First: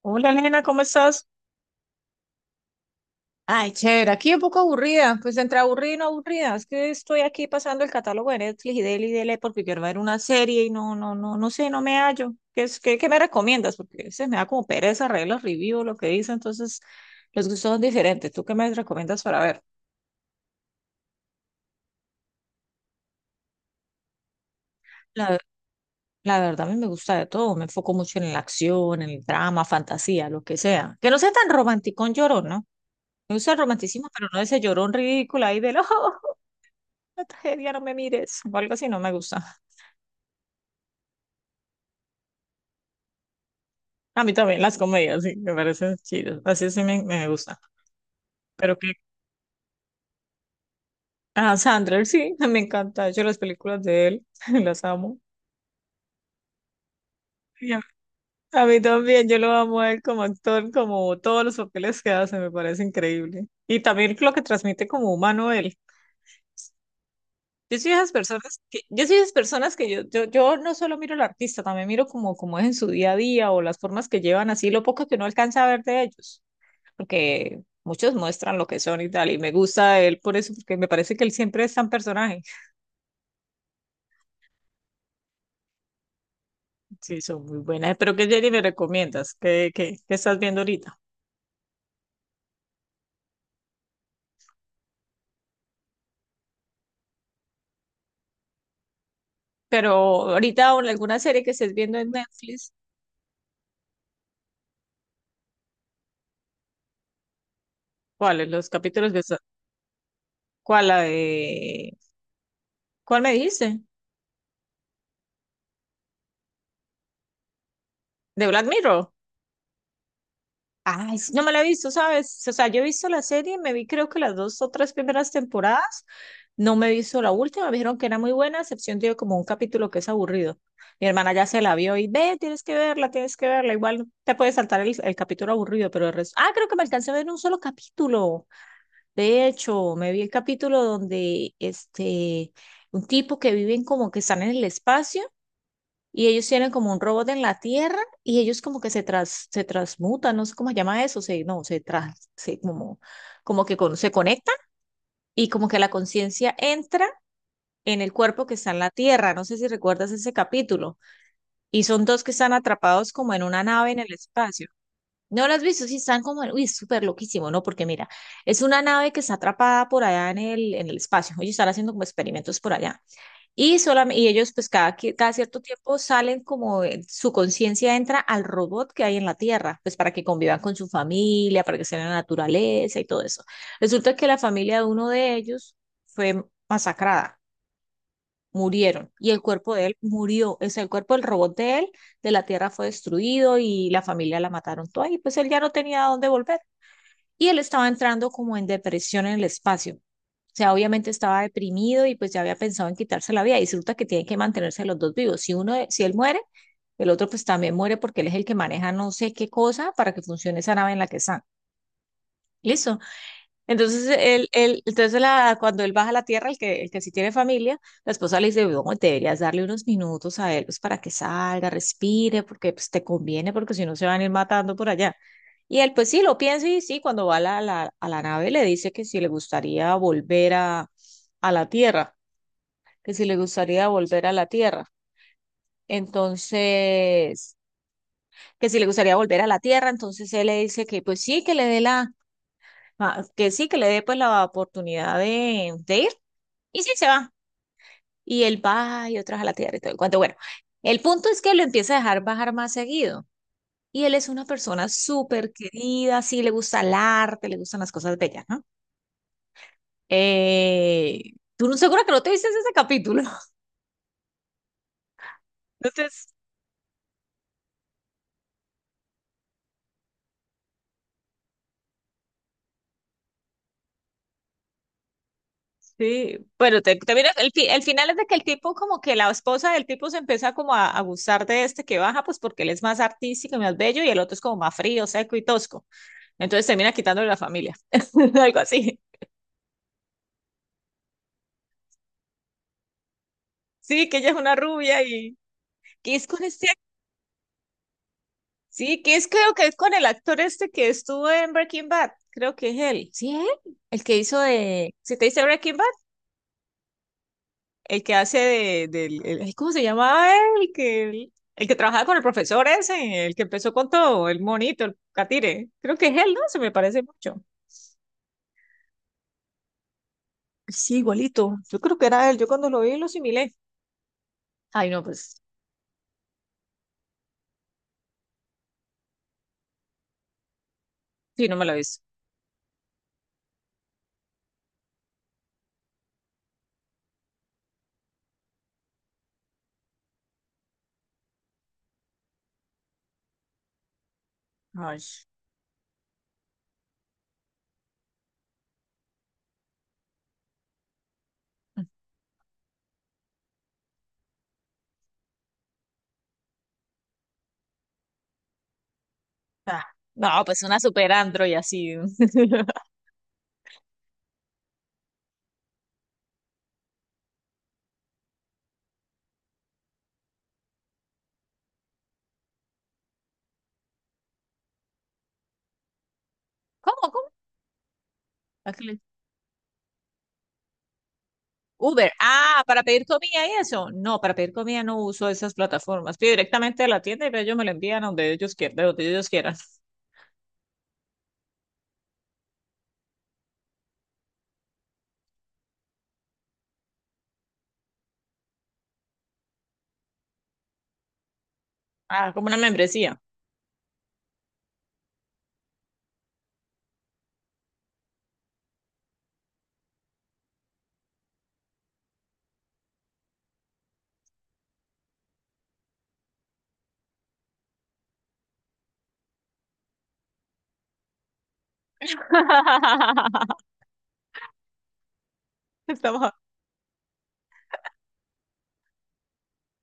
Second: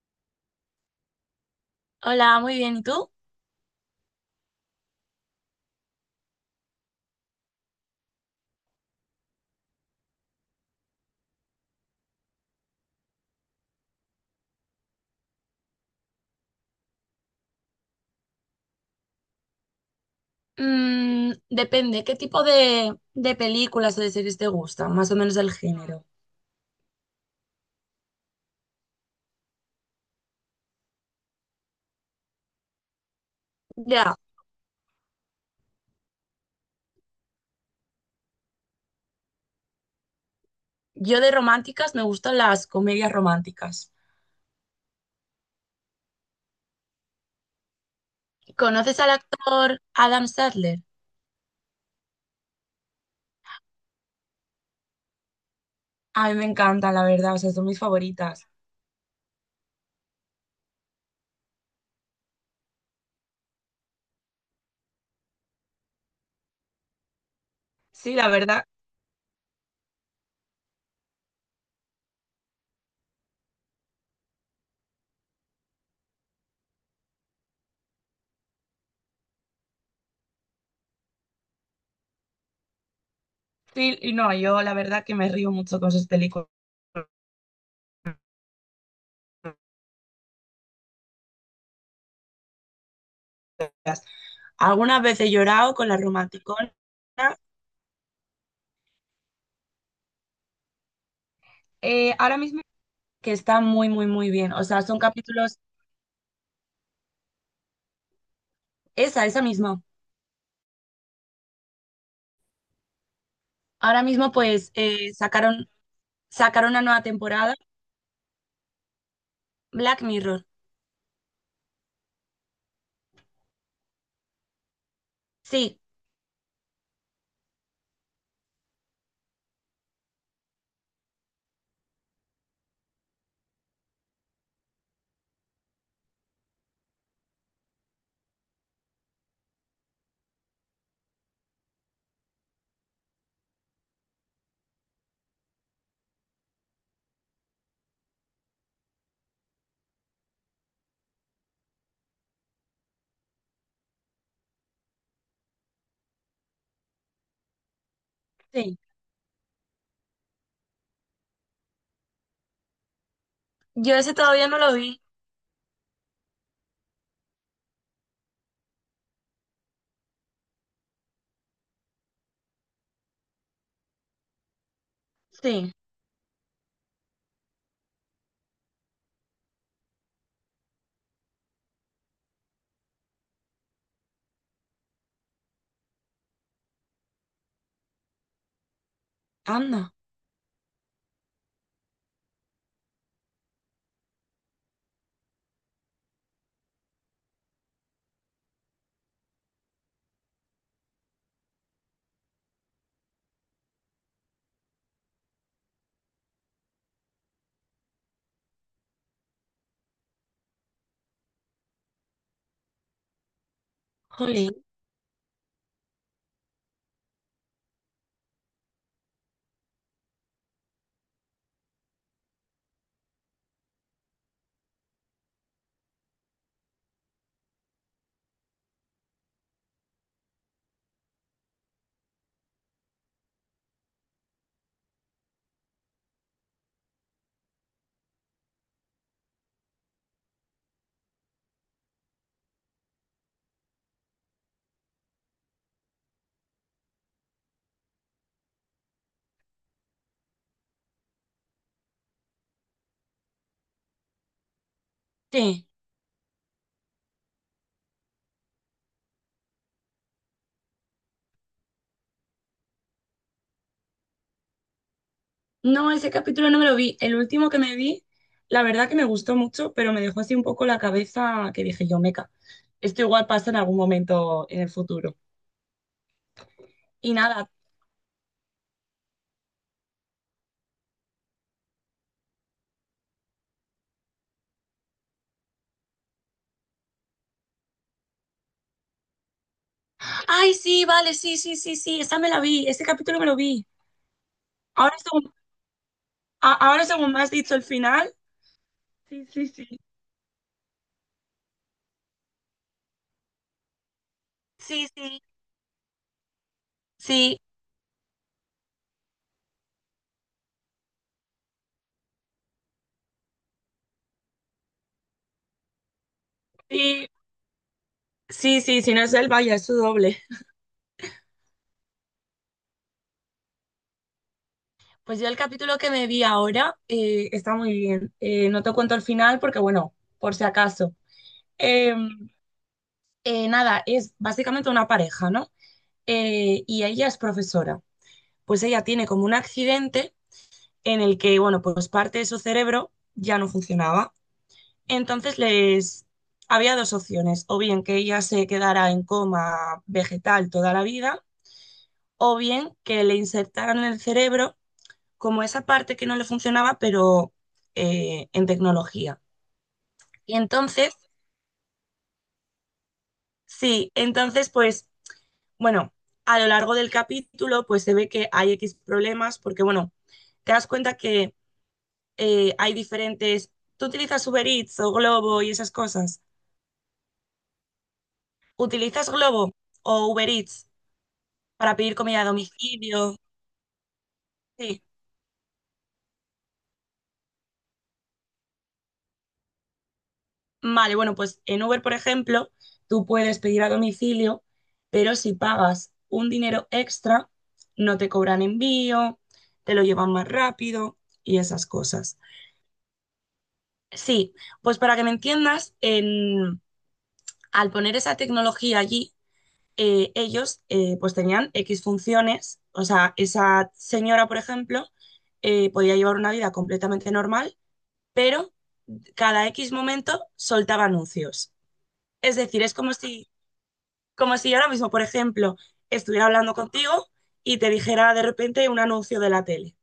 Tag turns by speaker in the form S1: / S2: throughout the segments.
S1: Hola, nena, ¿cómo estás?
S2: Hola, muy bien. ¿Y tú?
S1: Ay, chévere, aquí un poco aburrida, pues entre aburrida y no aburrida, es que estoy aquí pasando el catálogo de Netflix y dele porque quiero ver una serie y no, no, no, no sé, no me hallo. ¿Qué es, qué me recomiendas? Porque se me da como pereza reír los reviews, lo que dicen, entonces los gustos son diferentes. ¿Tú qué me recomiendas para ver?
S2: Mm, depende, ¿qué tipo de películas o de series te gustan? Más o menos
S1: La,
S2: el género.
S1: la verdad, a mí me gusta de todo, me enfoco mucho en la acción, en el drama, fantasía, lo que sea. Que no sea tan romanticón llorón, ¿no? Me gusta el romanticismo,
S2: Ya,
S1: pero no ese llorón ridículo ahí del ojo. La tragedia, no me mires, o algo así, no me gusta.
S2: yo de románticas me gustan las comedias románticas.
S1: A mí también las comedias, sí, me parecen chidas, así sí me gusta. Pero que
S2: ¿Conoces al actor Adam Sandler?
S1: a Sandler sí, me encanta, de hecho las películas de él, las amo.
S2: A mí me encantan, la verdad, o sea, son
S1: Y
S2: mis
S1: A
S2: favoritas.
S1: a mí también, yo lo amo a él como actor, como todos los papeles que hace, me parece increíble. Y también lo que transmite como humano él.
S2: Sí, la verdad,
S1: Yo soy de esas personas que yo no solo miro al artista, también miro como es en su día a día o las formas que llevan así, lo poco que uno alcanza a ver de ellos. Porque muchos muestran lo que son y tal, y me gusta él por eso, porque me parece que él siempre es tan personaje.
S2: sí, y no, yo la verdad que me río mucho con sus películas.
S1: Sí, son muy buenas. ¿Pero que Jenny me recomiendas? ¿Qué estás viendo ahorita?
S2: Algunas veces he llorado con la romanticona.
S1: Pero ahorita o en alguna serie que estés viendo en
S2: Ahora mismo
S1: Netflix,
S2: que está muy, muy, muy bien. O sea, son capítulos,
S1: ¿cuáles los capítulos que
S2: esa,
S1: está-?
S2: esa misma.
S1: ¿Cuál la de? ¿Cuál me dijiste?
S2: Ahora mismo pues sacaron, sacaron una nueva temporada,
S1: ¿De Black Mirror?
S2: Black Mirror.
S1: Ay, sí, no me la he visto, ¿sabes? O sea, yo he visto la serie, me vi creo que las dos o tres primeras
S2: Sí,
S1: temporadas, no me he visto la última, me dijeron que era muy buena, a excepción de como un capítulo que es aburrido. Mi hermana ya se la vio y ve, tienes que verla, igual te puedes saltar el capítulo aburrido, pero el resto. Ah, creo que me alcancé a ver un solo capítulo. De hecho, me vi el capítulo donde este, un tipo que viven como que están en el espacio. Y ellos tienen como un robot en la Tierra y ellos como que se transmutan, no sé cómo se llama eso, se, no, se, tras, se conectan y como que la conciencia entra en el cuerpo que está
S2: sí.
S1: en la Tierra. No sé si recuerdas ese capítulo. Y son dos que están atrapados como en una nave
S2: Yo
S1: en el
S2: ese todavía no
S1: espacio.
S2: lo vi.
S1: ¿No lo has visto? Sí, están como, uy, es súper loquísimo, ¿no? Porque mira, es una nave que está atrapada por allá en el espacio. Ellos están haciendo como experimentos por allá. Y, solamente, y ellos, pues cada cierto
S2: Sí.
S1: tiempo salen como su conciencia entra al robot que hay en la Tierra, pues para que convivan con su familia, para que estén en la naturaleza y todo eso. Resulta que la familia de uno de ellos fue masacrada, murieron, y el cuerpo de
S2: Anda,
S1: él murió, o sea, el cuerpo del robot de él, de la Tierra fue destruido y la familia la mataron toda, y pues él ya no tenía a dónde volver y él estaba entrando como en depresión en el espacio. O sea, obviamente estaba deprimido y pues ya había pensado en quitarse la vida y resulta que tienen que mantenerse los dos vivos. Si él muere, el otro pues también muere porque él es el que maneja no sé qué cosa para que funcione esa nave en la que están. ¿Listo? Entonces,
S2: jolín.
S1: cuando él baja a la tierra, el que sí tiene familia, la esposa le dice: "No, deberías darle unos minutos a él pues, para que salga, respire, porque pues, te conviene, porque si no se van a ir matando por allá". Y él, pues sí, lo piensa y sí, cuando va a a la nave le dice que si le gustaría volver a la tierra, que si le gustaría volver a la tierra. Entonces, que si le gustaría volver a la tierra, entonces él le dice que pues sí, que le dé pues la oportunidad de ir. Y sí, se va. Y él va y otras a la tierra y todo el cuento. Bueno, el punto es que lo empieza a dejar bajar más seguido. Y él es una persona súper
S2: Sí.
S1: querida, sí, le gusta el arte, le gustan las cosas bellas, ¿no? Eh, tú no seguro que no te viste ese capítulo.
S2: No, ese
S1: Entonces,
S2: capítulo no me lo vi. El último que me vi, la verdad que me gustó mucho, pero me dejó así un poco la cabeza que dije yo, meca. Esto igual pasa en algún momento en el futuro.
S1: sí, bueno, te,
S2: Y
S1: te miras-
S2: nada.
S1: el, fi- el final es de que el tipo, como que la esposa del tipo se empieza como a gustar de este que baja, pues porque él es más artístico y más bello y el otro es como más frío, seco y tosco. Entonces termina quitándole la familia, algo así.
S2: Ay, sí, vale, sí, sí, sí, sí. Esa me la vi. Ese capítulo me lo vi.
S1: Sí, que ella es una
S2: Ahora
S1: rubia
S2: según,
S1: y, ¿qué es con este?
S2: ahora según me has dicho el final.
S1: Sí, que es
S2: Sí, sí,
S1: creo que es
S2: sí.
S1: con el actor este que estuvo en Breaking Bad. Creo que es él. Sí, él. El que hizo
S2: Sí,
S1: de. ¿Se
S2: sí.
S1: te dice Breaking Bad?
S2: Sí,
S1: El que hace de, del. Ay, ¿cómo se llamaba él? El que trabajaba con el profesor ese, el que empezó con todo, el monito, el catire. Creo que es él, ¿no? Se me parece
S2: sí.
S1: mucho.
S2: Sí, sí, si no es él, vaya, es su doble.
S1: Sí, igualito. Yo creo que era él. Yo cuando lo vi lo asimilé. Ay, no,
S2: Pues yo el
S1: pues.
S2: capítulo que me vi ahora está muy bien. No te cuento el final porque, bueno, por si acaso.
S1: Sí, no me lo he
S2: Eh,
S1: visto.
S2: Nada, es básicamente una pareja, ¿no? Y ella es profesora. Pues ella tiene como un accidente en el que, bueno, pues parte de su cerebro ya no funcionaba.
S1: Ay.
S2: Entonces les había dos opciones, o bien que ella se quedara en coma vegetal toda la vida, o bien que le insertaran en el cerebro como esa parte que no le funcionaba, pero en tecnología.
S1: Ah,
S2: Y
S1: no, pues una
S2: entonces,
S1: super android así.
S2: sí, entonces pues, bueno, a lo largo del capítulo pues se ve que hay X problemas porque, bueno, te das cuenta que hay diferentes... ¿Tú utilizas Uber Eats o Globo y esas cosas?
S1: ¿Cómo? ¿Cómo?
S2: ¿Utilizas Globo o Uber Eats para pedir
S1: Uber,
S2: comida a
S1: ah, para
S2: domicilio?
S1: pedir comida y eso. No, para pedir
S2: Sí.
S1: comida no uso esas plataformas. Pido directamente de la tienda y ellos me lo envían a donde ellos quieran, de donde ellos quieran.
S2: Vale, bueno, pues en Uber, por ejemplo, tú puedes pedir a domicilio, pero si pagas un dinero extra, no te cobran envío, te lo llevan más rápido y esas cosas.
S1: Ah, como una membresía.
S2: Sí, pues para que me entiendas, al poner esa tecnología allí, ellos pues tenían X funciones, o sea, esa señora, por ejemplo, podía llevar una vida completamente normal, pero cada X momento soltaba anuncios. Es decir, es como si como si yo ahora mismo, por ejemplo, estuviera
S1: Estamos-.
S2: hablando contigo y te dijera de repente un anuncio de la tele.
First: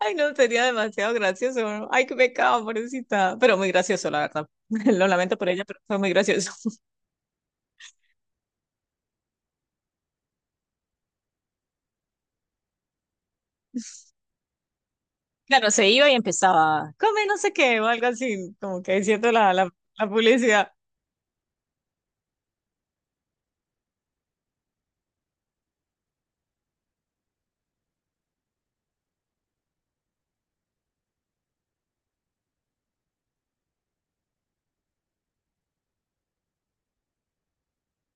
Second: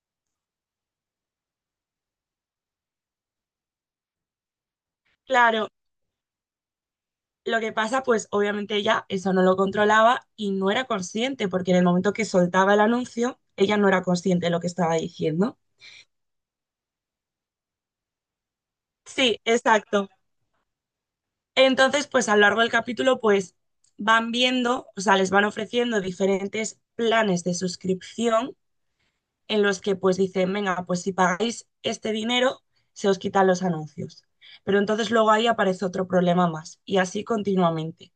S1: Ay, no, sería demasiado gracioso. ¿No? Ay, qué pecado, pobrecita. Pero muy gracioso, la verdad. Lo lamento por ella,
S2: Claro,
S1: pero fue muy gracioso.
S2: lo que pasa, pues obviamente ella eso no lo controlaba y no era consciente, porque en el momento que soltaba el anuncio, ella no era consciente de lo que estaba diciendo.
S1: Claro, se iba y empezaba, come no sé qué, o algo así, como que diciendo
S2: Sí,
S1: la, la
S2: exacto.
S1: publicidad.
S2: Entonces, pues a lo largo del capítulo, pues van viendo, o sea, les van ofreciendo diferentes planes de suscripción en los que pues dicen, venga, pues si pagáis este dinero, se os quitan los anuncios. Pero entonces luego ahí aparece otro problema más y así continuamente.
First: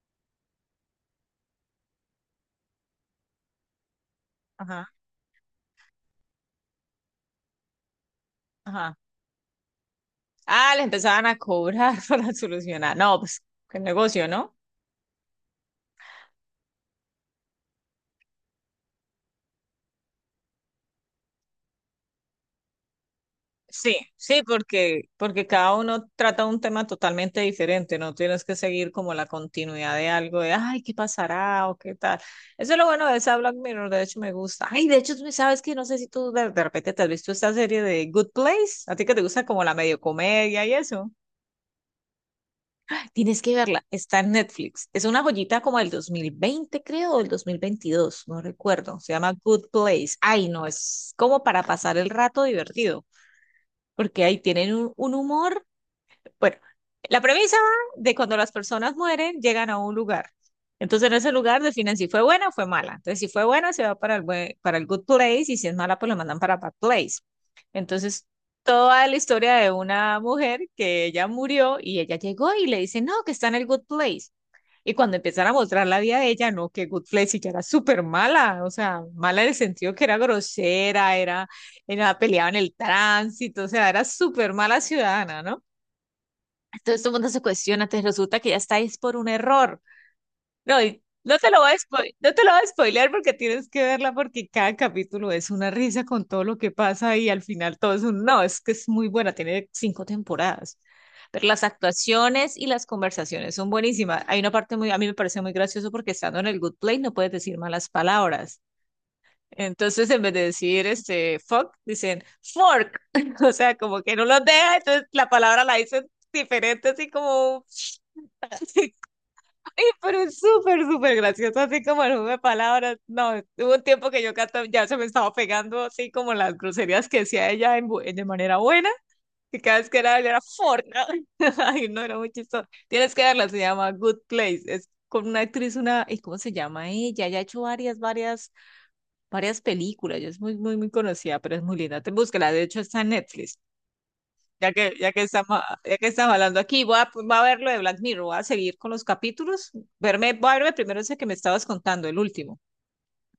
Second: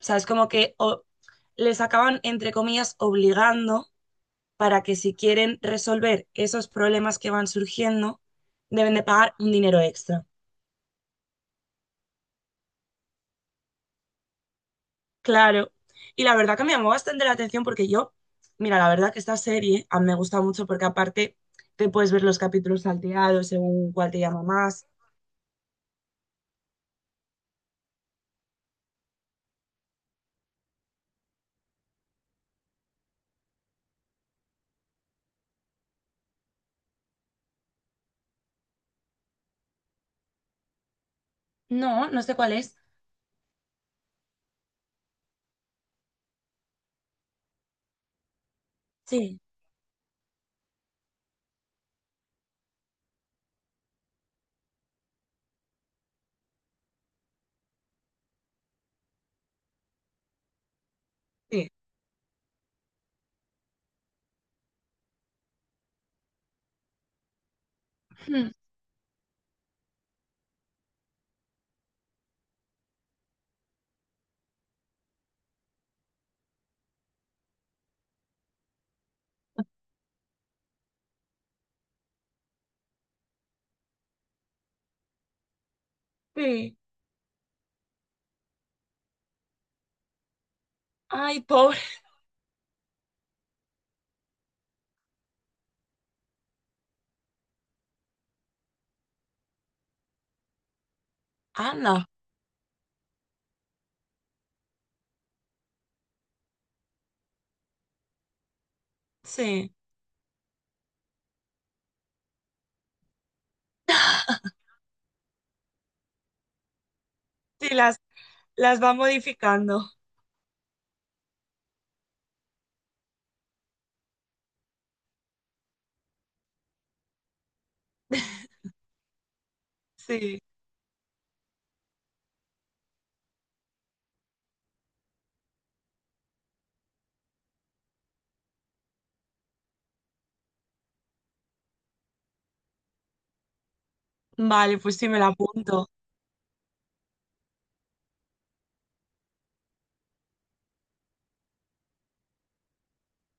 S2: O sea, es como que les acaban, entre comillas, obligando para
S1: Ajá,
S2: que si quieren resolver esos problemas que van surgiendo, deben
S1: ajá.
S2: de pagar un dinero extra.
S1: Ah, le empezaban a cobrar para solucionar. No, pues, qué negocio, ¿no?
S2: Claro. Y la verdad que me llamó bastante la atención porque yo, mira, la verdad que esta serie a mí me gusta mucho porque aparte te puedes ver los capítulos salteados según
S1: Sí,
S2: cuál te
S1: sí,
S2: llama más.
S1: porque cada uno trata un tema totalmente diferente, no tienes que seguir como la continuidad de algo de, ay, ¿qué pasará? O qué tal. Eso es lo bueno de esa Black Mirror, de hecho me gusta. Ay, de hecho, tú sabes que no sé si tú de repente te has visto esta serie de Good Place, a ti que te gusta como la medio comedia y eso.
S2: No, no sé cuál es.
S1: Tienes que verla, está en Netflix. Es una joyita como del 2020 creo, o del 2022. No recuerdo. Se llama
S2: Sí.
S1: Good Place. Ay, no, es como para pasar el rato divertido porque ahí tienen un, humor. Bueno, la premisa va de cuando las personas mueren, llegan a un lugar. Entonces, en ese lugar
S2: Sí.
S1: definen si fue buena o fue mala. Entonces, si fue buena, se va para para el good place y si es mala, pues lo mandan para bad place. Entonces,
S2: Hmm.
S1: toda la historia de una mujer que ella murió y ella llegó y le dice, no, que está en el good place. Y cuando empiezan a mostrar la vida de ella, no, que good place, y ya era súper mala, o sea, mala en el sentido que era grosera, era peleaba en el tránsito, o sea, era súper mala ciudadana, ¿no?
S2: Sí.
S1: Entonces todo el mundo se cuestiona, te resulta que ya estáis por un error. No, y no
S2: Ay,
S1: te lo voy a
S2: pobre
S1: spoiler, no te lo voy a spoilear porque tienes que verla porque cada capítulo es una risa con todo lo que pasa y al final todo es un no, es que es muy buena, tiene cinco temporadas. Pero las
S2: Ana.
S1: actuaciones y las conversaciones son buenísimas. Hay una parte muy, a mí me parece muy gracioso porque estando en el good place no puedes decir malas palabras.
S2: Sí.
S1: Entonces, en vez de decir este fuck, dicen fork. O sea, como que no los deja, entonces la palabra la dicen diferente, así como
S2: Sí, las va modificando.
S1: sí, pero es súper, súper gracioso, así como el juego de palabras. No, hubo un tiempo que yo ya se me estaba pegando así como las groserías que decía ella de manera buena, que cada vez que era
S2: Sí.
S1: forca. Ay, no, era muy chistoso. Tienes que verla, se llama Good Place. Es con una actriz, una, ¿y cómo se llama ella? Ella ha hecho varias películas. Ella es muy, muy, muy conocida, pero es muy linda. Te búsquela, de hecho está en Netflix.
S2: Vale, pues sí, me la apunto.
S1: Ya que estamos hablando aquí, voy a ver lo de Black Mirror, voy a seguir con los capítulos, voy a verme primero ese que me estabas contando, el último,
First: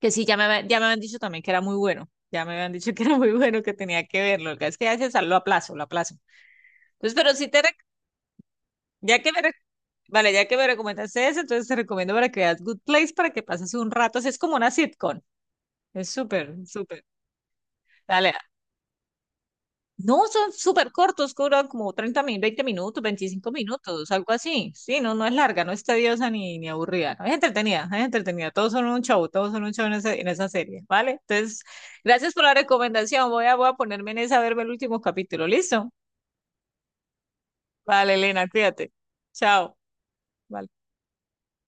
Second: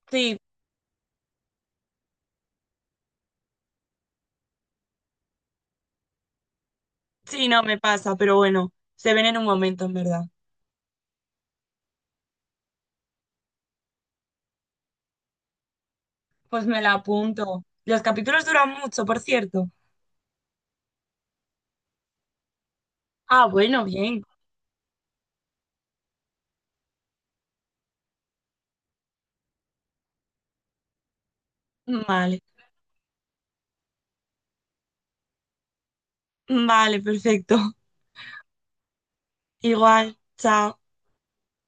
S1: que sí,
S2: Sí,
S1: ya me habían dicho también que era muy bueno, ya me habían dicho que era muy bueno, que tenía que verlo, lo que es que a veces lo aplazo, lo aplazo. Entonces, pero sí
S2: sí,
S1: te,
S2: no
S1: rec-
S2: me pasa, pero bueno, se
S1: ya
S2: ven
S1: que
S2: en
S1: me,
S2: un
S1: rec-
S2: momento, en verdad.
S1: vale, ya que me recomendaste ese, entonces te recomiendo para que veas Good Place, para que pases un rato, así es como una sitcom, es súper,
S2: Pues me la
S1: súper.
S2: apunto. Los
S1: Dale,
S2: capítulos duran mucho, por cierto.
S1: no, son súper cortos, duran como 30 minutos, 20 minutos,
S2: Ah,
S1: 25
S2: bueno,
S1: minutos,
S2: bien.
S1: algo así. Sí, no, no es larga, no es tediosa ni aburrida. No, es entretenida, es entretenida. Todos son un show, todos son un show en esa serie, ¿vale? Entonces, gracias
S2: Vale.
S1: por la recomendación. Voy a ponerme en esa a verme el último capítulo. ¿Listo?
S2: Vale, perfecto.
S1: Vale, Elena, cuídate. Chao.
S2: Igual, chao.
S1: Vale.